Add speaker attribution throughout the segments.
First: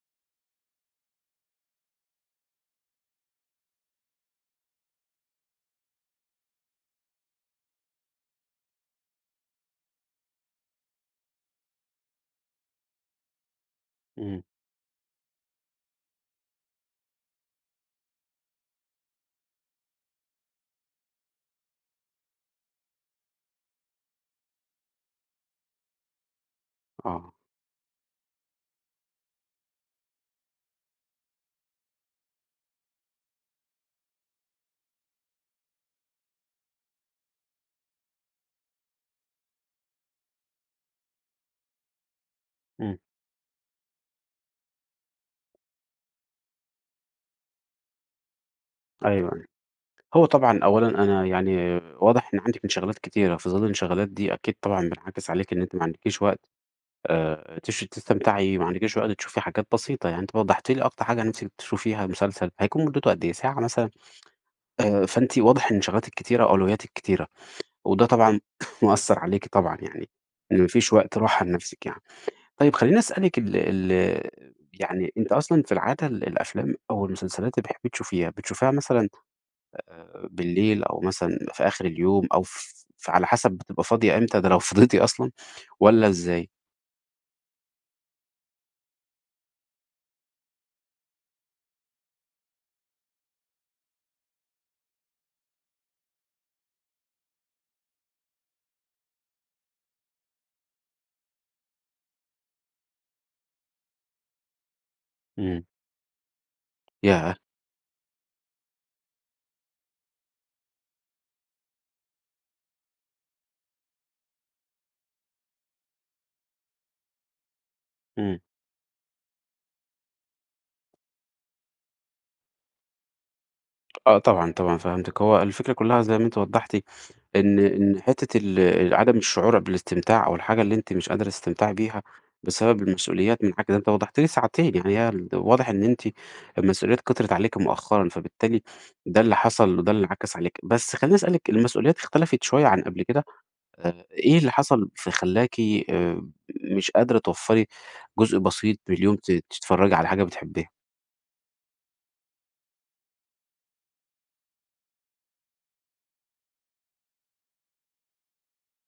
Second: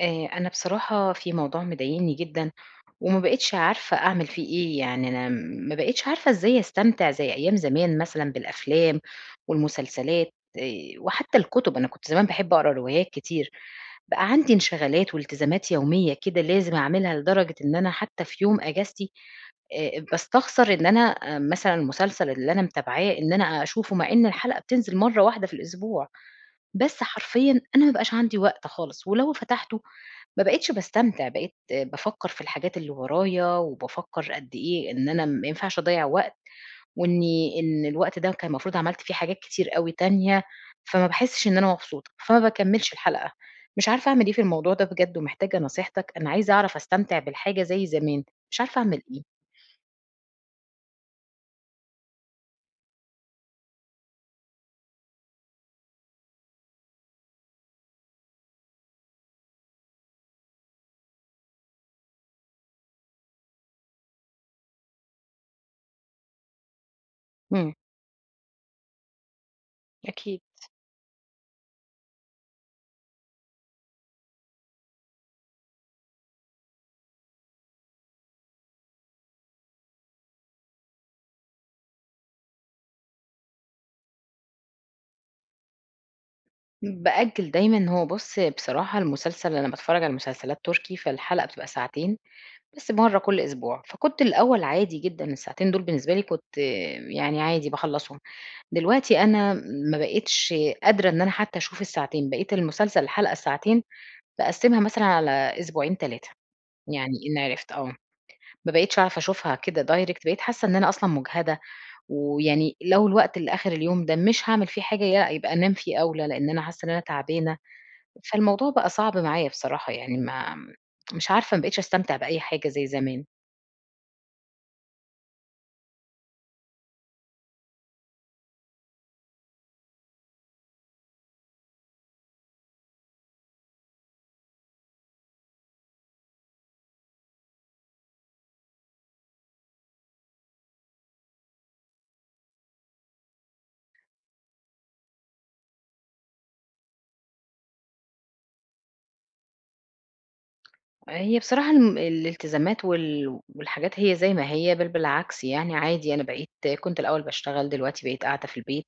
Speaker 1: أنا بصراحة في موضوع مضايقني جدًا، وما بقيتش عارفة أعمل فيه إيه، يعني أنا ما بقيتش عارفة إزاي أستمتع زي أيام زمان مثلًا بالأفلام والمسلسلات، وحتى الكتب. أنا كنت زمان باحب أقرا روايات كتير، بقى
Speaker 2: إمم،
Speaker 1: عندي انشغالات والتزامات يومية كده لازم أعملها لدرجة إن أنا حتى في يوم أجازتي باستخسر إن أنا مثلًا المسلسل اللي أنا متابعاه إن أنا أشوفه، مع إن الحلقة بتنزل مرة واحدة في الأسبوع. بس
Speaker 2: آه،
Speaker 1: حرفيًا أنا ما بقاش عندي وقت خالص، ولو فتحته ما بقيتش باستمتع، بقيت بافكّر في الحاجات اللي ورايا، وبافكّر قد إيه إن أنا ما ينفعش أضيّع وقت، وإني إن الوقت ده كان المفروض عملت فيه حاجات كتير أوي تانية، فما باحسش إن أنا مبسوطة، فما باكمّلش
Speaker 2: إمم،
Speaker 1: الحلقة. مش عارفة أعمل إيه في الموضوع ده بجد، ومحتاجة نصيحتك، أنا عايزة أعرف أستمتع بالحاجة زي زمان، مش عارفة أعمل
Speaker 2: أيوه،
Speaker 1: إيه.
Speaker 2: أيوه. هو طبعًا أولًا أنا يعني واضح إن عندِك انشغالات كتيرة، في ظل الانشغالات دي أكيد طبعًا بينعكس عليكِ إن أنتِ ما عندكيش وقت تش تستمتعي، ما عندكيش وقت تشوفي حاجات بسيطة، يعني أنتِ وضحتِ لي أكتر حاجة نِفسِك تشوفيها مسلسل، هيكون مدته قد إيه، ساعة مثلًا؟ فأنتِ واضح إن انشغالاتِك كتيرة، أولوياتِك كتيرة،
Speaker 1: إمم.
Speaker 2: وده طبعًا مأثّر عليكِ طبعًا يعني،
Speaker 1: أكيد.
Speaker 2: إن ما فيش وقت راحة لنَفْسِك يعني. طيب خلّيني أسألِك ال ال يعني أنتِ أصلًا في العادة الأفلام أو المسلسلات اللي بتحبّي تشوفيها، بتشوفيها مثلًا بالليل أو مثلًا في آخر اليوم أو فعلى حسب بتبقى فاضية إمتى، ده لو فضيتِ أصلًا والّا إزاي؟
Speaker 1: بأجّل دايمًا. هو بُص بصراحة، المسلسل أنا باتفرّج على مسلسلات تركي، فالحلقة بتبقى ساعتين. بس مرّة كل أسبوع، فكنت الأول عادي جدًا، الساعتين دول بالنسبة لي كنت يعني عادي باخلّصهم. دلوقتي أنا ما بقيتش قادرة إن أنا حتى أشوف الساعتين، بقيت المسلسل الحلقة ساعتين باقسّمها مثلًا على
Speaker 2: إمم،
Speaker 1: أسبوعين، 3، يعني
Speaker 2: ياه!
Speaker 1: إن عرفت آه. ما بقيتش أعرف أشوفها كده direct، بقيت حاسة إن أنا أصلًا مُجهدة، ويعني لو الوقت اللي آخر اليوم ده مش هاعمل فيه حاجة يا يبقى أنام فيه أولى، لإن أنا حاسة إن أنا تعبانة.
Speaker 2: إمم،
Speaker 1: فالموضوع بقى صعب معايا بصراحة يعني ما مش عارفة، ما بقيتش أستمتع بأي حاجة زي زمان.
Speaker 2: آه طبعًا، طبعًا فهمتِك. هو الفكرة كلّها زي ما أنتِ وضّحتِ إن حتّة ال عدم الشعور بالاستمتاع أو الحاجة اللي أنتِ مش قادرة تستمتعي بيها بسبب المسؤوليات من حاجة ده أنت وضحتِ لي ساعتين، يعني هي ال واضح إن أنتِ المسؤوليات كترت عليكِ مؤخرًا، فبالتالي ده اللي حصل وده اللي انعكس عليكِ. بس خلّيني أسألِك المسؤوليات اختلفت شوية عن قبل كده؟ إيه اللي حصل فخلّاكِ آآ مش قادرة توفّري جزء بسيط من اليوم تتفرّجي على حاجة بتحبّيها؟
Speaker 1: هي بصراحة الالتزامات والحاجات هي زي ما هي، بل بالعكس يعني عادي. أنا كنت الأول باشتغل، دلوقتي بقيت قاعدة في البيت،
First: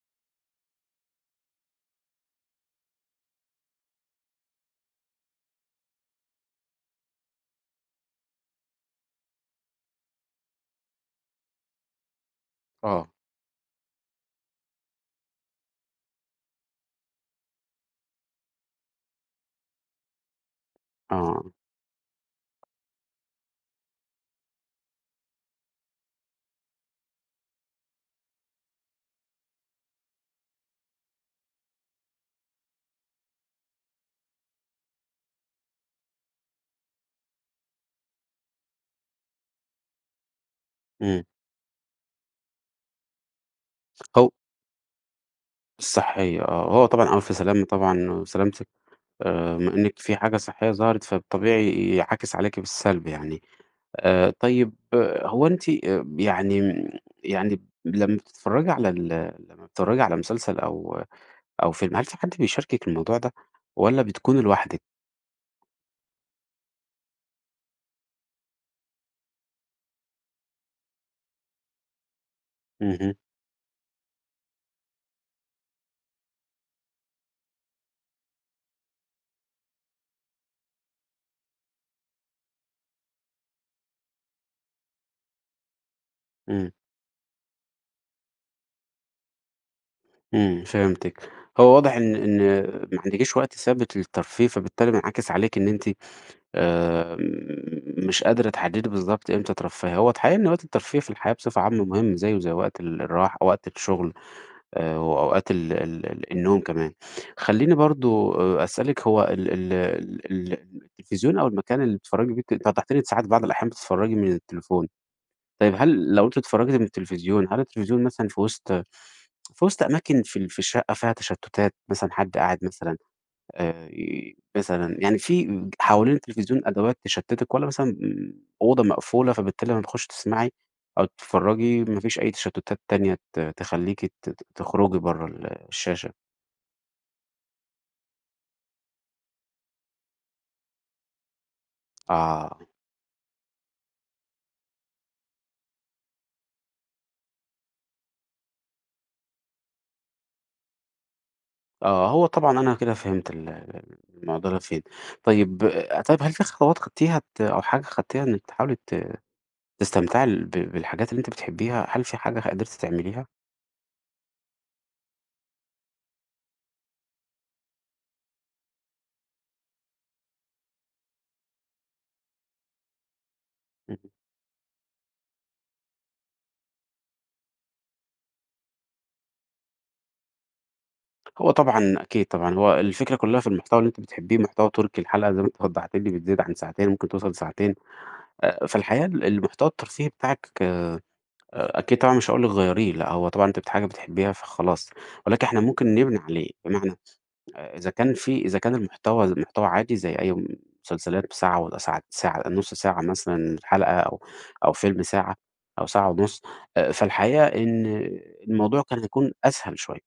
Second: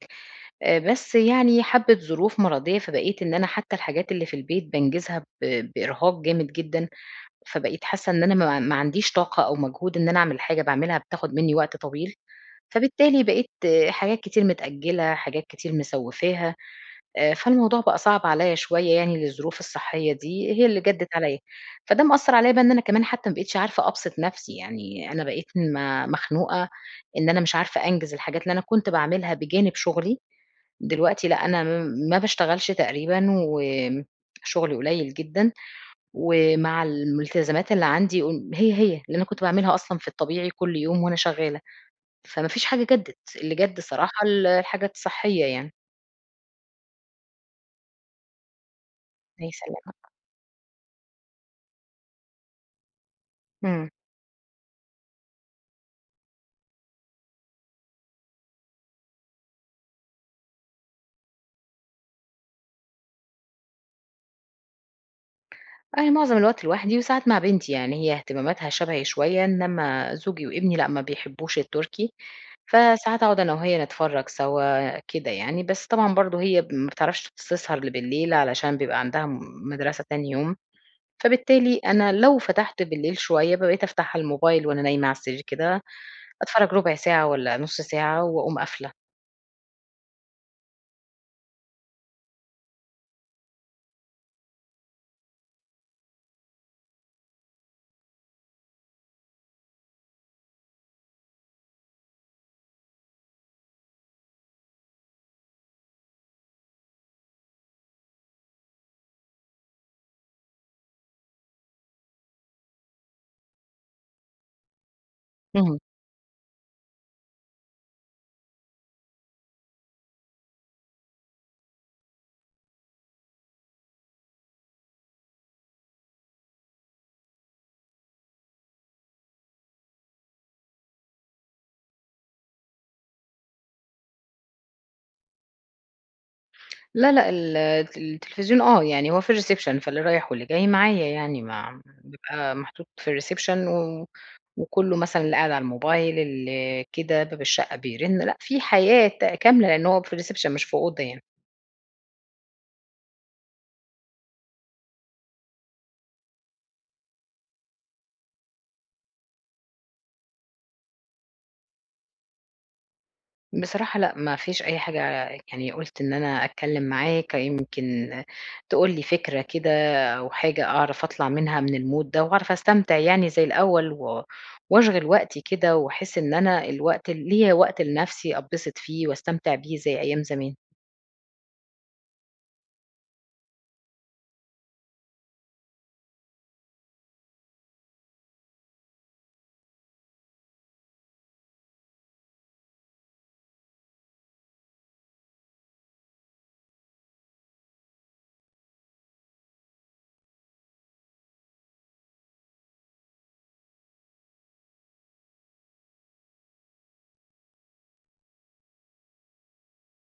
Speaker 1: بس يعني حبّة ظروف مرضية، فبقيت إن أنا حتى الحاجات اللي في البيت بانجزها بإرهاق جامد جدًا، فبقيت حاسة إن أنا ما عنديش طاقة أو مجهود. إن أنا أعمل حاجة باعملها بتاخد منّي وقت طويل،
Speaker 2: آه.
Speaker 1: فبالتالي بقيت، حاجات كتير متأجّلة، حاجات كتير مسوّفاها. فالموضوع بقى صعب عليّا شوية يعني للظروف الصحية دي، هي اللي جدِّت عليّا،
Speaker 2: آه،
Speaker 1: فده مأثّر عليّا بقى إن أنا كمان حتى ما بقيتش عارفة أبسط نَفْسي، يعني أنا بقيت مخنوقة إن أنا مش عارفة أنجز الحاجات اللي أنا كنت باعملها بجانب شُغلي. دلوقتي لأ، أنا ما باشتغلش تقريبًا، شُغلي قليل جدًا، ومع الملتزمات اللي عندي هي، هي اللي أنا كنت باعملها أصلًا في الطبيعي كل يوم وأنا
Speaker 2: إمم.
Speaker 1: شغّالة، فما فيش حاجة جدِّت، اللي جَد صراحة
Speaker 2: هو
Speaker 1: الحاجة الصحية يعني.
Speaker 2: الصحّية آه، هو طبعًا ألف سلامة طبعًا سلامتِك
Speaker 1: الله
Speaker 2: بما إنِّك
Speaker 1: يسلمك.
Speaker 2: في حاجة صحّية ظهرت، فالطبيعي ينعكس عليكِ بالسلب يعني.
Speaker 1: إمم.
Speaker 2: طيب آه، هو أنتِ يعني يعني لمّا بتتفرّجي على ال لمّا بتتفرّجي على مسلسل أو أو فيلم، هل في حد بيشاركِك الموضوع ده والّا بتكوني لوحدِك؟
Speaker 1: أنا معظم الوقت لوحدي، وساعات مع بنتي، يعني هي اهتماماتها شبهي شوية، إنما زوجي وابني لأ، ما بيحبوش التركي،
Speaker 2: اهم،
Speaker 1: فساعات أقعد أنا وهي نتفرّج سوا كده يعني. بس طبعًا برضه هي ما بتعرفش تسهر بالليل علشان بيبقى عندها مدرسة تاني يوم، فبالتالي أنا لو فتحت بالليل شوية، بقيت أفتح على الموبايل وأنا نايمة على السرير كده،
Speaker 2: إمم.
Speaker 1: أتفرّج ربع ساعة والّا نُص ساعة وأقوم قافلة.
Speaker 2: إمم، فهمتِك. هو واضح إن ما عندكيش وقت ثابت للترفيه، فبالتالي بينعكس عليكِ إن أنتِ آآ مش قادرة تحددي بالضبط إمتى ترفّهي. هو الحقيقة إن وقت الترفيه في الحياة بصفة عامة مهم زيه زي وقت الراحة وقت الشغل وأوقات ال ال ال النوم كمان. خلّيني برضه أسألِك هو ال ال ال ال التلفزيون أو المكان اللي بتتفرّجي بيه أنتِ وضّحتِ لي إن ساعات بعض الأحيان بتتفرّجي من التليفون. طيب
Speaker 1: اهم.
Speaker 2: هل لو أنتِ اتفرّجتِ من التلفزيون، هل التلفزيون مثلًا في وسط أماكن في الشقة فيها تشتُّتات، مثلًا حد قاعد مثلًا ي مثلًا يعني في حوالين التلفزيون أدوات تشتِّتِك والّا مثلًا أوضة مقفولة، فبالتالي لمّا تخُشي تسمعي أو تتفرّجي ما فيش أي تشتُّتات تانية تخلّيكِ ت ت تخرجي برّه الشاشة؟
Speaker 1: لا، لأ، التلفزيون يعني هو في الreception، فاللي رايح واللي جاي معايا يعني ما بيبقى
Speaker 2: آه،
Speaker 1: محطوط في الreception وكُلّه مثلًا اللي قاعد على الموبايل، اللي كده، باب الشقة بيرن، لأ، في حياة كاملة لإن هو في الreception، مش في أوضة يعني.
Speaker 2: آه، هو طبعًا أنا كده فهمت ال ال المعضلة فين. طيب آه، طيب هل في خطوات خدتيها أو حاجة خدتيها إنِّك تحاولي تستمتعي ال ب بالحاجات اللي أنتِ بتحبيها، هل في حاجة قدرتِ تعمليها؟
Speaker 1: بصراحة لأ، ما فيش أي حاجة، يعني قُلت إن أنا أتكلّم معاك يمكن تقول لي فكرة كده، أو حاجة أعرف أطلع منها من الmood ده وأعرف أستمتع يعني زي الأول،
Speaker 2: إمم،
Speaker 1: وأشغِل وقتي كده وأحس إن أنا الوقت ليّا وقت لنَفْسي أتبسط فيه واستمتع بيه زي أيام زمان.
Speaker 2: هو طبعًا أكيد طبعًا، هو الفكرة كلّها في المحتوى اللي أنتِ بتحبيه، محتوى تركي الحلقة زي ما أنتِ وضّحتِ لي بتزيد عن ساعتين، ممكن توصل لساعتين، فالحقيقة المحتوى الترفيهي بتاعِك أكيد طبعًا مش هاقول لِك غيّريه، لأ هو طبعًا أنتِ حاجة بتحبيها فخلاص، ولكن إحنا ممكن نبني عليه، بمعنى إذا كان إذا كان المحتوى محتوى عادي زي أي مسلسلات ساعة والّا ساعة ساعة نُص ساعة مثلًا حلقة أو أو فيلم ساعة أو ساعة ونُص، فالحقيقة إن الموضوع كان هيكون أسهل شوية،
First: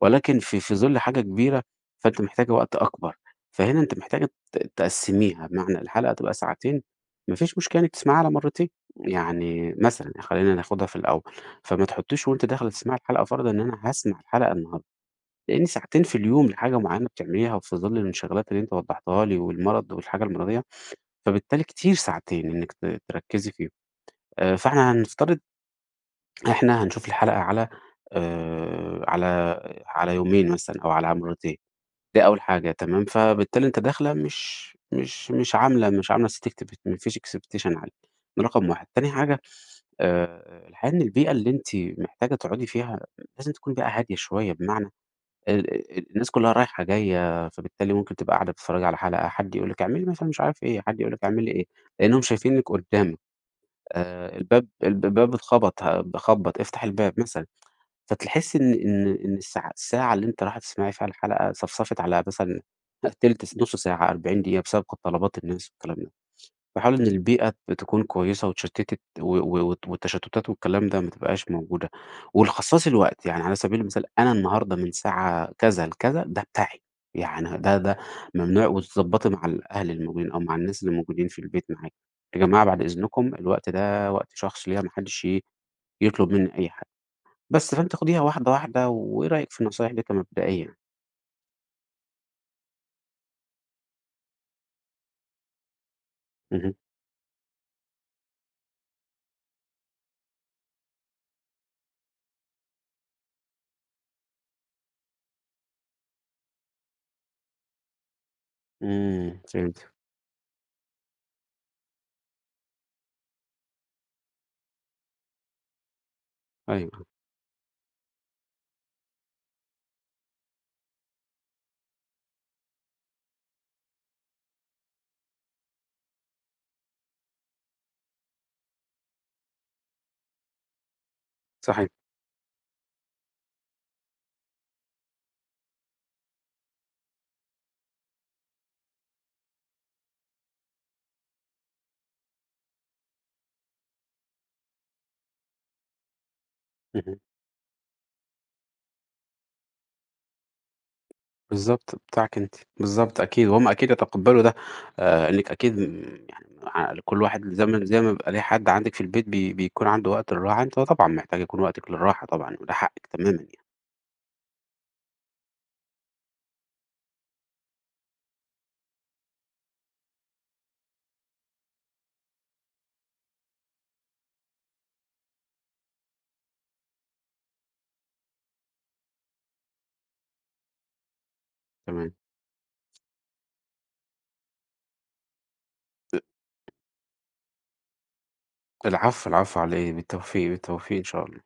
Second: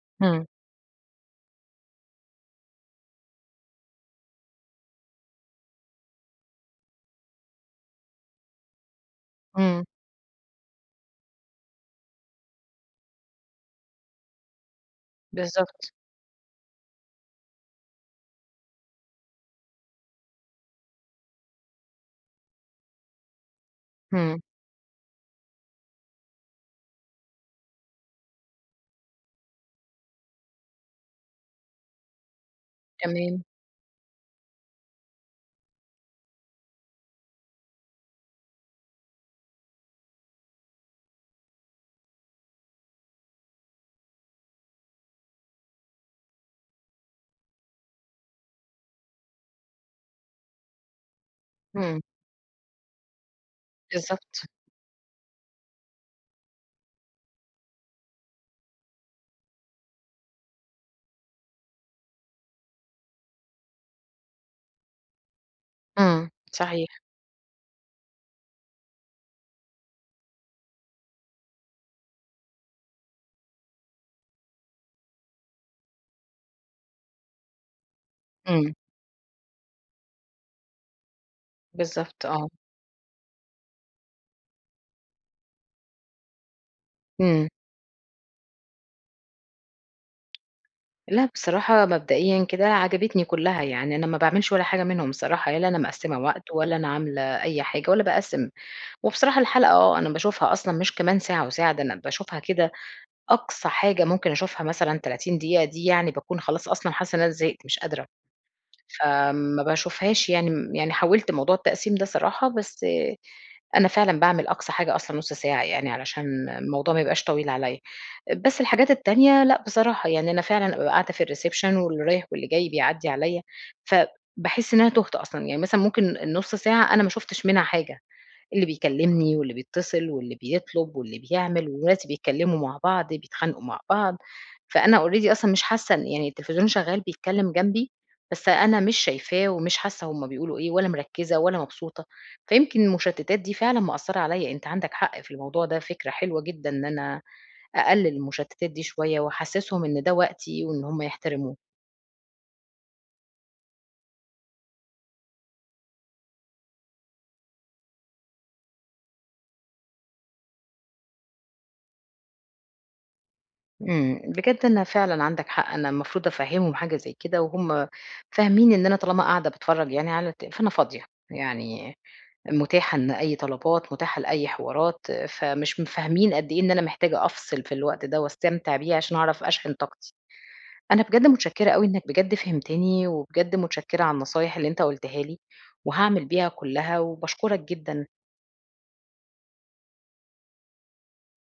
Speaker 2: ولكن
Speaker 1: إمم،
Speaker 2: في ظِل حاجة كبيرة، فأنتِ محتاجة وقت أكبر، فهنا أنتِ محتاجة تقسّميها، بمعنى الحلقة تبقى ساعتين، ما فيش مشكلة إنِّك تسمعيها على مرّتين، يعني
Speaker 1: إمم،
Speaker 2: مثلًا خلّينا ناخدها في الأول، فما تحطّيش وأنتِ داخلة تسمعي الحلقة فرضًا إن أنا هاسمع الحلقة النهارده. لأن
Speaker 1: بالضبط،
Speaker 2: ساعتين في اليوم لحاجة معيّنة بتعمليها في ظِل الانشغالات اللي أنتِ وضّحتيها لي والمرض والحاجة المرضية، فبالتالي كتير ساعتين إنِّك تركّزي فيهم.
Speaker 1: إمم،
Speaker 2: فإحنا هنفترض إحنا هنشوف الحلقة آآ على على يومين مثلًا أو على مرّتين، دي أول حاجة تمام،
Speaker 1: تمام،
Speaker 2: فبالتالي أنتِ داخلة مش عاملة set expect ما فيش expectation عالية، ده رقم 1. تاني حاجة الحقيقة إن البيئة اللي أنتِ محتاجة تقعُدي فيها لازم تكون بيئة هادية شوية بمعنى ال ال الناس كلّها رايحة جاية، فبالتالي ممكن تبقى قاعدة بتتفرّجي على حلقة، حد يقول لِك اعملي مثلًا مش عارف إيه، حد يقول لِك اعملي إيه،
Speaker 1: إمم،
Speaker 2: لإنّهم شايفينِك قدّامك
Speaker 1: بالضبط،
Speaker 2: الباب الباب اتخبط باخبّط افتح الباب مثلًا، فتحسّي إن الساعة اللي أنتِ رايحة تسمعي فيها الحلقة صفصفت على مثلًا تِلت س نُص ساعة، 40 دقيقة بسبب طلبات الناس والكلام ده.
Speaker 1: إمم،
Speaker 2: باحاول
Speaker 1: صحيح،
Speaker 2: إن البيئة بتكون كويسة واتشتتت و و وت والتشتتات والكلام ده ما تبقاش موجودة، ولخصّصي الوقت، يعني على سبيل المثال أنا النهارده من ساعة كذا لكذا ده بتاعي، يعني ده ممنوع
Speaker 1: إمم.
Speaker 2: وتضبّطي مع الأهل الموجودين أو مع الناس اللي موجودين في البيت معاكِ،
Speaker 1: بالضبط
Speaker 2: يا
Speaker 1: آه،
Speaker 2: جماعة بعد إذنكم الوقت ده وقت شخص ليَّ ما حدش يطلب منّي أي حاجة،
Speaker 1: إمم.
Speaker 2: بس فأنتِ خديها واحدة واحدة، وإيه رأيِك في النصايح دي كمبدئية؟
Speaker 1: لأ بصراحة مبدئيًا كده عجبتني كلّها، يعني أنا ما باعملش ولا حاجة منهم بصراحة، لا أنا مقسّمة وقت،
Speaker 2: اهم،
Speaker 1: ولا أنا عاملة أي حاجة، ولا باقسّم. وبصراحة الحلقة، أنا باشوفها أصلًا مش كمان ساعة وساعة، ده أنا باشوفها كده أقصى حاجة ممكن أشوفها مثلًا 30 دقيقة، دي يعني باكون خلاص أصلًا حاسة إن أنا زهقت مش قادرة.
Speaker 2: إمم،
Speaker 1: فما
Speaker 2: فهمت،
Speaker 1: باشوفهاش يعني يعني حاولت موضوع التقسيم ده صراحة، بس أنا فعلًا باعمل أقصى حاجة أصلًا نُص ساعة يعني علشان الموضوع ما
Speaker 2: أيوه،
Speaker 1: يبقاش طويل عليّا. بس الحاجات التانية لأ، بصراحة يعني أنا فعلًا أبقى قاعدة في الreception واللي رايح واللي جاي بيعدّي عليّا، فباحس إن أنا تُهت أصلًا، يعني مثلًا ممكن النُص ساعة أنا ما شُفتش منها حاجة. اللي بيكلّمني واللي بيتصل واللي بيطلب واللي بيعمل،
Speaker 2: صحيح،
Speaker 1: وولادي بيتكلّموا مع بعض، بيتخانقوا مع بعض، فأنا already أصلًا مش حاسّة، إن يعني التليفزيون شغّال بيتكلّم جنبي، بس أنا مش شايفاه ومش حاسّة هُم بيقولوا إيه، ولا مركّزة ولا مبسوطة. فيمكن المشتّتات دي فعلًا مأثّرة عليّا، أنت عندك حق في الموضوع ده، فكرة حلوة جدًا إن
Speaker 2: اهم.
Speaker 1: أنا أقلّل المشتّتات دي شوية وأحسّسهم إن ده وقتي وإن هُم يحترموه.
Speaker 2: بالضبط، بتاعِك أنتِ، بالضبط أكيد، وهُم أكيد يتقبّلوا ده، إنِّك أكيد يعني كل واحد زي ما بيبقى ليه حد عندِك في البيت بيكون عنده وقت للراحة، أنتِ طبعًا محتاجة يكون وقتِك للراحة طبعًا، وده حقِّك تمامًا يعني،
Speaker 1: إمم، بجد أنا فعلًا عندك حق، أنا المفروض أفهّمهم حاجة زي كده، وهُم فاهمين إن أنا طالما قاعدة باتفرّج يعني على فأنا فاضية، يعني متاحة لأي طلبات، متاحة لأي حوارات، فمش فاهمين قد إيه إن أنا محتاجة أفصل في الوقت ده واستمتع بيه عشان أعرف أشحن طاقتي. أنا بجد متشكرة أوي إنك
Speaker 2: تمام.
Speaker 1: بجد فهمتني، وبجد متشكرة على النصايح اللي أنت قُلتها لي،
Speaker 2: أ
Speaker 1: وهاعمل بيها كلّها، وباشكرك جدًا.
Speaker 2: العفو، العفو على إيه، بالتوفيق، بالتوفيق إن شاء الله.